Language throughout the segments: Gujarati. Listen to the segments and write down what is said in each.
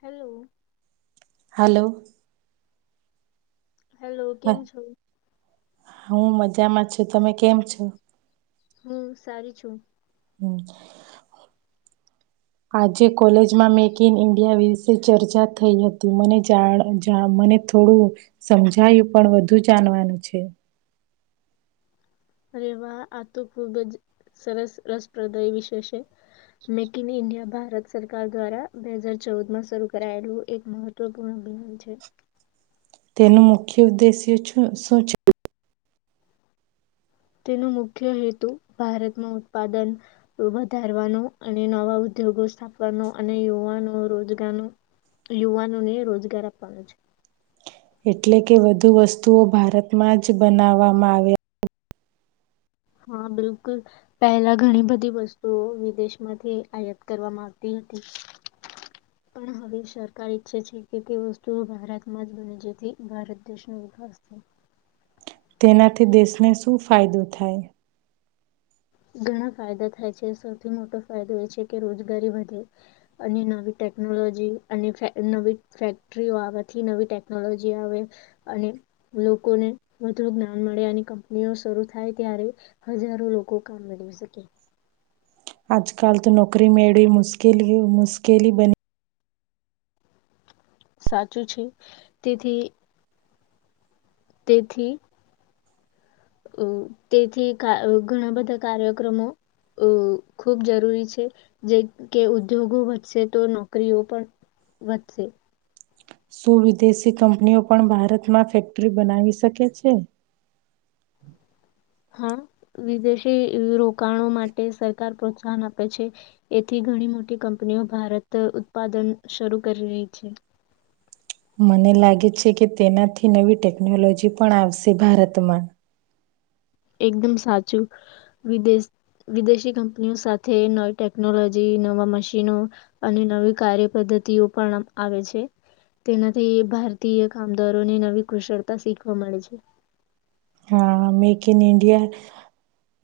હેલો. હાલો. હેલો, કેમ છો? હું મજામાં છું. તમે કેમ છે? હું સારી છું. આજે કોલેજમાં મેક ઇન ઈન્ડિયા વિશે ચર્ચા થઈ હતી મને જાણ જા મને થોડું સમજાયું પણ વધુ જાણવાનું છે. અરે વા, આ તો ખૂબ જ સરસ રસપ્રદય વિશે છે. મેક ઇન ઇન્ડિયા ભારત સરકાર દ્વારા બે હજાર ચૌદમાં શરૂ કરાયેલું એક મહત્વપૂર્ણ બિનાન છે. તેનો મુખ્ય ઉદ્દેશ્ય છું શું છે [unintelligible] એટલે કે વધુ વસ્તુઓ ભારતમાં. હા, બિલકુલ પહેલા ઘણી બધી વસ્તુઓ વિદેશમાંથી આયાત કરવામાં આવતી હતી. પણ હવે સરકાર ઈચ્છે છે કે તે વસ્તુઓ ભારતમાં જ બને, જેથી ભારત દેશનો વિકાસ છે. તેનાથી દેશને શું ફાયદો થાય? ઘણા ફાયદા થાય છે. સૌથી મોટો ફાયદો એ છે કે રોજગારી વધે. અને નવી ટેકનોલોજી અને નવી ફેક્ટરીઓ આવવાથી નવી ટેકનોલોજી આવે અને લોકોને વધુ જ્ઞાન મળે. અને કંપનીઓ શરૂ થાય ત્યારે હજારો લોકો. [unintelligible] આજકાલ તો નોકરી મેળવી મુકેલ મુશ્કેલી બની. સાચું છે તેથી. તેથી. અ તેથી ઘણા બધા કાર્યક્રમો અ ખૂબ જરૂરી છે. જે કે ઉદ્યોગો વધશે તો નોકરીઓ પણ વધશે. શું વિદેશી કંપનીઓ પણ ભારતમાં ફેક્ટરી બનાવી શકે છે? હા, વિદેશી રોકાણો માટે સરકાર પ્રોત્સાહન આપે છે. એથી ઘણી મોટી કંપનીઓ ભારત ઉત્પાદન શરૂ કરી રહી છે. મને લાગે છે કે તેનાથી નવી ટેકનોલોજી પણ આવશે ભારતમાં. એકદમ સાચું! વિદેશ વિદેશી કંપનીઓ સાથે નવી ટેકનોલોજી નવા મશીનો અને નવી કાર્ય પદ્ધતિઓ પણ આવે છે. તેનાથી ભારતીય કામદારોને નવી કુશળતા શીખવા મળે છે. હા, make in India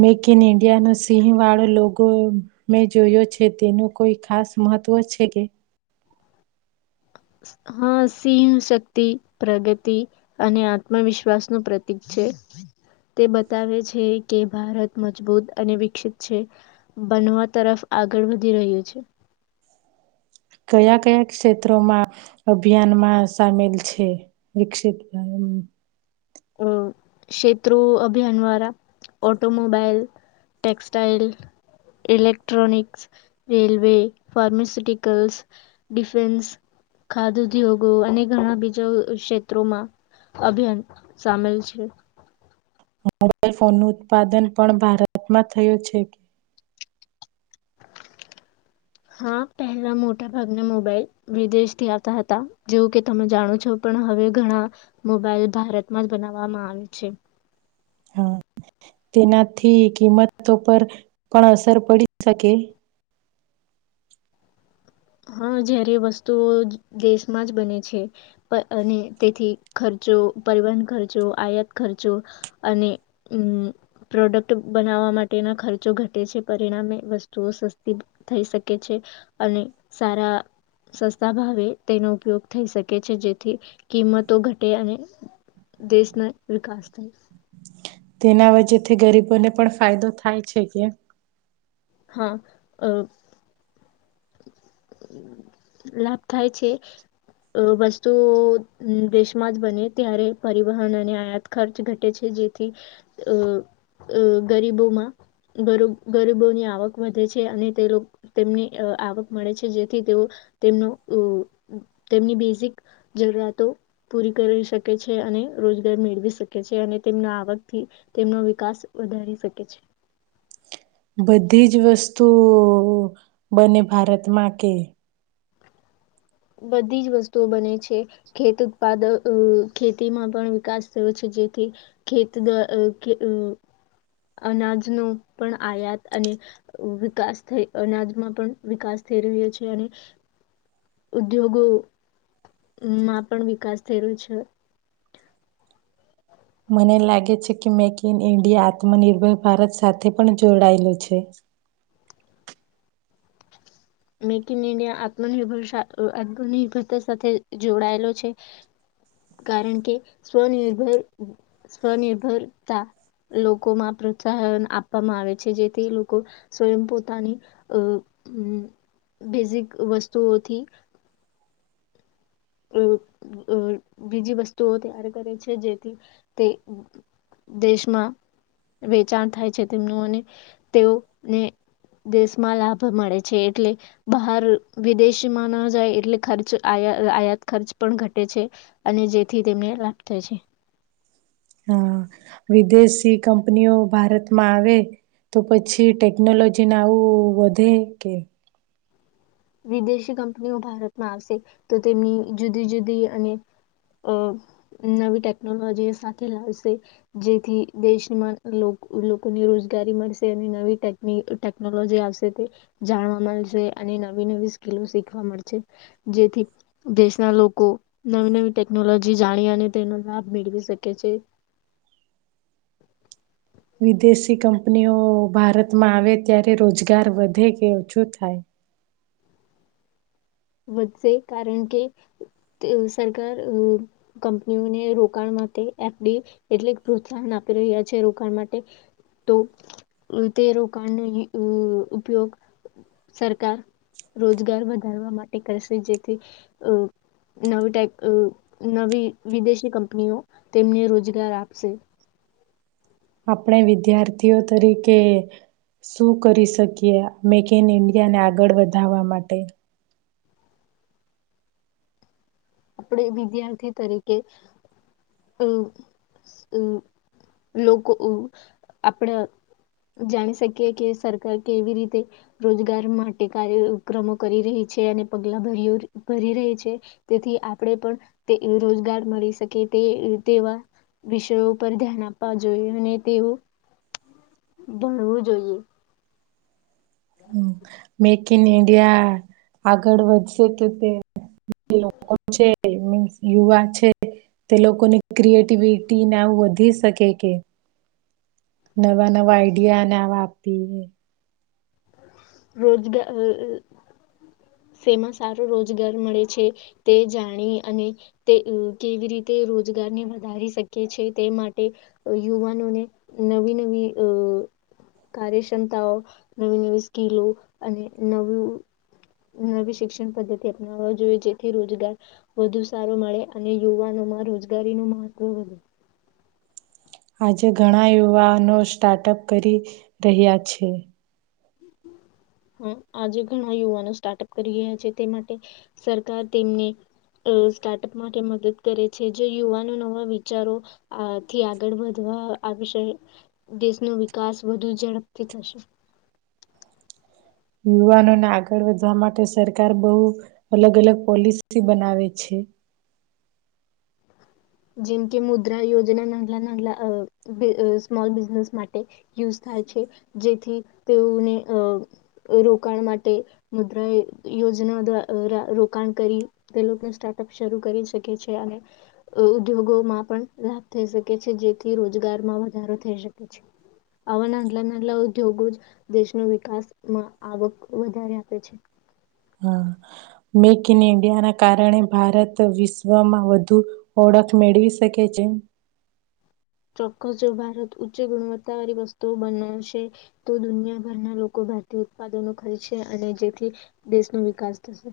make in ઇન્ડિયાનો સિંહ વાળો લોગો મેં જોયો છે. તેનું કોઈ ખાસ મહત્વ છે કે. હા, સિંહશક્તિ પ્રગતિ અને આત્મવિશ્વાસનું પ્રતીક છે. તે બતાવે છે કે ભારત મજબૂત અને વિકસિત છે, બનવા તરફ આગળ વધી રહ્યું છે. કયા કયા ક્ષેત્રોમાં અભિયાનમાં સામેલ છે વિકસિત? અ ક્ષેત્રો અભિયાન વાળા automobile textile, electronics, railway, pharmaceuticals, defence, ખાદ ઉદ્યોગો અને ઘણા બીજા ક્ષેત્રોમાં અભિયાન. સામેલ છે. મોબાઈલ ફોનનું ઉત્પાદન પણ ભારતમાં થયું છે કે. હા, પહેલા મોટા ભાગના મોબાઈલ વિદેશથી આવતા હતા, જેવું કે તમે જાણો છો. પણ હવે ઘણા મોબાઈલ ભારતમાં જ બનાવવામાં આવે છે. હા, તેનાથી કિંમતો પર પણ અસર પડી શકે. હા, જ્યારે વસ્તુઓ દેશમાં જ બને છે. અને તેથી ખર્ચો પરિવહન ખર્ચો, આયાત ખર્ચો અને પ્રોડક્ટ બનાવવા માટેના ખર્ચો ઘટે છે. પરિણામે વસ્તુઓ સસ્તી થઈ શકે છે અને. સારા સસ્તા ભાવે તેનો ઉપયોગ થઈ શકે છે. જેથી કિંમતો ઘટે અને દેશનો વિકાસ થાય. તેના વચ્ચેથી ગરીબોને પણ ફાયદો થાય છે કે. હા, અ લાભ થાય છે. વસ્તુઓ દેશમાં જ બને ત્યારે પરિવહન અને આયાત ખર્ચ ઘટે છે. જેથી અ ગરીબોમાં ગરીબોની. આવક વધે છે. અને તે તેમની આવક મળે છે. જેથી તેઓ તેમનો તેમની બેઝિક જરૂરિયાતો પૂરી કરી શકે છે. અને રોજગાર મેળવી શકે છે. અને તેમના આવકથી તેમનો વિકાસ વધારી શકે છે. બધી જ વસ્તુ બને ભારતમાં કે. બધી જ વસ્તુઓ બને છે. ખેત ઉત્પાદક ખેતીમાં પણ વિકાસ થયો છે. જેથી ખેત અનાજનો પણ આયાત અને વિકાસ થ અનાજમાં પણ વિકાસ થઈ રહ્યો છે. અને ઉદ્યોગો માં પણ વિકાસ થયો છે. મને લાગે છે કે, મેક ઇન ઇન્ડિયા આત્મનિર્ભર ભારત સાથે પણ જોડાયેલું છે. મેક ઇન ઇન્ડિયા આત્મનિર્ભર આત્મનિર્ભરતા સાથે જોડાયેલો છે. કારણ કે સ્વનિર્ભર સ્વનિર્ભરતા લોકોમાં પ્રોત્સાહન આપવામાં આવે છે. જેથી લોકો સ્વયં પોતાની અ. બેઝિક વસ્તુઓથી. બીજી વસ્તુઓ તૈયાર કરે છે. જેથી તે દેશમાં વેચાણ થાય છે. તેમનું અને તેઓને દેશમાં લાભ મળે છે. એટલે બહાર વિદેશમાં ન જાય એટલે ખર્ચયાત. ખર્ચ પણ ઘટે છે. અને જેથી તેમને લાભ થાય છે. હા, વિદેશી કંપનીઓ ભારતમાં આવે, તો પછી ટેકનોલોજી ના આવું વધે કે. વિદેશી કંપનીઓ ભારતમાં આવશે તો તેમની જુદી જુદી અને અ નવી ટેકનોલોજી સાથે લાવશે. જેથી દેશમાં લોકોને રોજગારી મળશે. અને નવીક ટેકનોલોજી આવશે તે જાણવા મળશે અને. નવી નવી સ્કીલ શીખવા મળશે. જેથી દેશના લોકો નવી નવી ટેકનોલોજી જાણી અને તેનો લાભ મેળવી શકે છે. વિદેશી કંપનીઓ ભારતમાં આવે ત્યારે રોજગાર વધે કે ઓછું થાય? વધશે કારણ કે, સરકાર કંપનીઓને રોકાણ માટે એફડી એટલે પ્રોત્સાહન આપી રહ્યા છે. રોકાણ માટે તો તે રોકાણનો ઉપયોગ સરકાર રોજગાર વધારવા માટે. કરશે જેથી અ નવી નવી વિદેશી કંપનીઓ તેમને રોજગાર આપશે. આપણે વિદ્યાર્થીઓ તરીકે શું કરી શકીએ, મેક ઇન ઇન્ડિયાને આગળ વધારવા માટે? આપણે વિદ્યાર્થી તરીકે અ લોકો આપડા જાણી શકીએ કે, સરકાર કેવી રીતે રોજગાર માટે કાર્યક્રમો કરી રહી છે. અને પગલા ભર્યો ભરી રહી છે તેથી. આપણે પણ તે રોજગાર મળી શકે. તે તેવા વિષયો પર ધ્યાન આપવા જોઈએ. અને તેવ ભણવું જોઈએ. [inaudible] હમ મેક ઇન ઇન્ડિયા આગળ વધશે કે તે લોકો છે મીન્ યુવા છે. તે લોકોની ક્રિએટિવિટીને આવ વધી શકે કે, નવા નવા આઈડિયાને આપી. રોજગાર તેમાં સારો રોજગાર મળે છે. તે જાણી અને તે કેવી રીતે રોજગારને વધારી શકે છે તે માટે યુવાનોને નવી નવી અ કાર્યક્ષમતાઓ નવી નવી. સ્કીલો અને નવી નવી શિક્ષણ પદ્ધતિ અપનાવવા જોઈએ. જેથી રોજગાર વધુ સારો મળે અને યુવાનો માં રોજગારી ન મહત્વ વધે. આજે ઘણા યુવાનો સ્ટાર્ટઅપ કરી રહ્યા છે. હ, આજે ઘણા યુવાનો સ્ટાર્ટઅપ કરી રહ્યા છે. તે માટે સરકાર તેમને સ્ટાર્ટઅપ માટે મદદ કરે છે. જે યુવાનો નવા વિચારોથી આગળ વધવા આવશે, દેશનો વિકાસ વધુ ઝડપથી થશે. યુવાનોને આગળ વધવા માટે સરકાર બહુ અલગ અલગ પોલિસી બનાવે છે જેમ કે મુદ્રા યોજના નાલા નાલા સ્મોલ બિઝનેસ માટે યુઝ થાય છે જેથી તેઓને અ રોકાણ માટે મુદ્રા યોજના દ્વા રોકાણ કરી તે લોકોને સ્ટાર્ટઅપ શરૂ કરી શકે છે અને ઉદ્યોગોમાં પણ લાભ થઈ શકે છે જેથી રોજગારમાં વધારો થઈ શકે છે આવા નાટલા નાટલા ઉદ્યોગો જ દેશનો વિકાસમાં આવક વધારે આપે છે હા મેક ઇન ઇન્ડિયા ના કારણે ભારત વિશ્વમાં વધુ ઓળખ મેળવી શકે છે ચોક્કસ જો ભારત ઉચ્ચ ગુણવત્તાવાળી વસ્તુઓ બનાવશે તો દુનિયાભરના લોકો ભારતીય ઉત્પાદનો ખરીચશે અને જેથી દેશનો વિકાસ થશે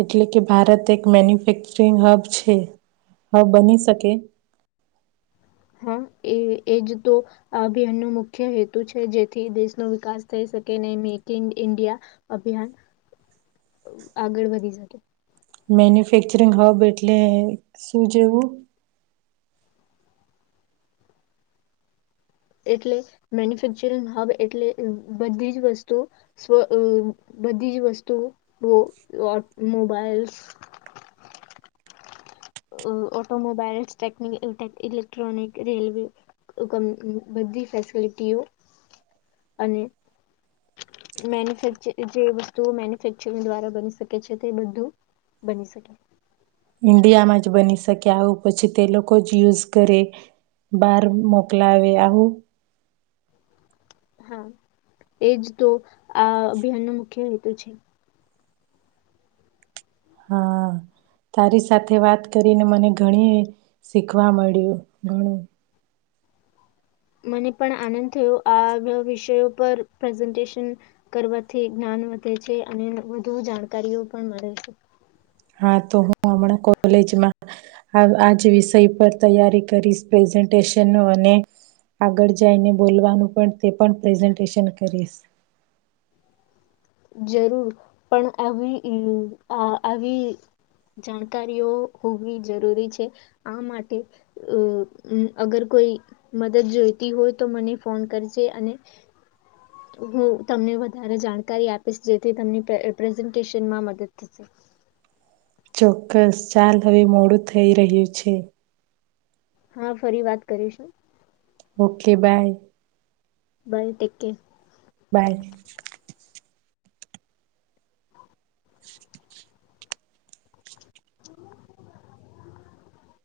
એટલે કે ભારત એક મેન્યુફેક્ચરિંગ હબ છે હબ બની શકે હા એ એજ તો આ અભિયાન ન મુખ્ય હેતુ છે જેથી દેશનો વિકાસ થઈ શકે અને મેક ઇન ઇન્ડિયા અભિયાન આગળ વધી શકે મેન્યુફેક્ચરિંગ હબ એટલે શું જેવું એટલે મેન્યુફેક્ચરિંગ હબ એટલે બધી જ વસ્તુ બધી જ વસ્તુ mobiles automobile tech electronic railway બધી ફેસિલિટીઓ અને મેન્યુેચ જે વસ્તુઓ મેન્યુફેક્ચરિંગ દ્વારા બની શકે છે તે બધું બની શકે ઈન્ડિયામાં જ બની શકે આવું પછી તે લોકો જ યુઝ કરે બહાર મોકલાવે આવું હા એજ તો આ અભિયાનનોો મુખ્ય હેતુ છે હા તારી સાથે વાત કરીને મને ઘણી શીખવા મળ્યું ઘણું મને પણ આનંદ થયો આ વિષયો પર પ્રેઝન્ટેશન કરવાથી જ્ઞાન વધે છે અને વધુ જાણકારીઓ પણ મળે છે હા તો હું હમણાં કોલેજમાં આજ વિષય પર તૈયારી કરીશ પ્રેઝન્ટેશન ન અને આગળ જઈને બોલવાનું પણ તે પણ પ્રેઝન્ટેશન કરીશ જરૂર પણ આવી આવી જાણકારીઓ હોવી જરૂરી છે આ માટે અ અગર કોઈ મદદ જોઈતી હોય તો મને ફોન કરજે અને હું તમને વધારે જાણકારી આપીશ જેથી તમને પ્રેઝન્ટેશનમાં મદદ થશે ચોક્કસ ચાલ હવે મોડું થઈ રહ્યું છે હા ફરી વાત કરીશું ઓકે બાય બઈ ટટેકે બાય [inaudible]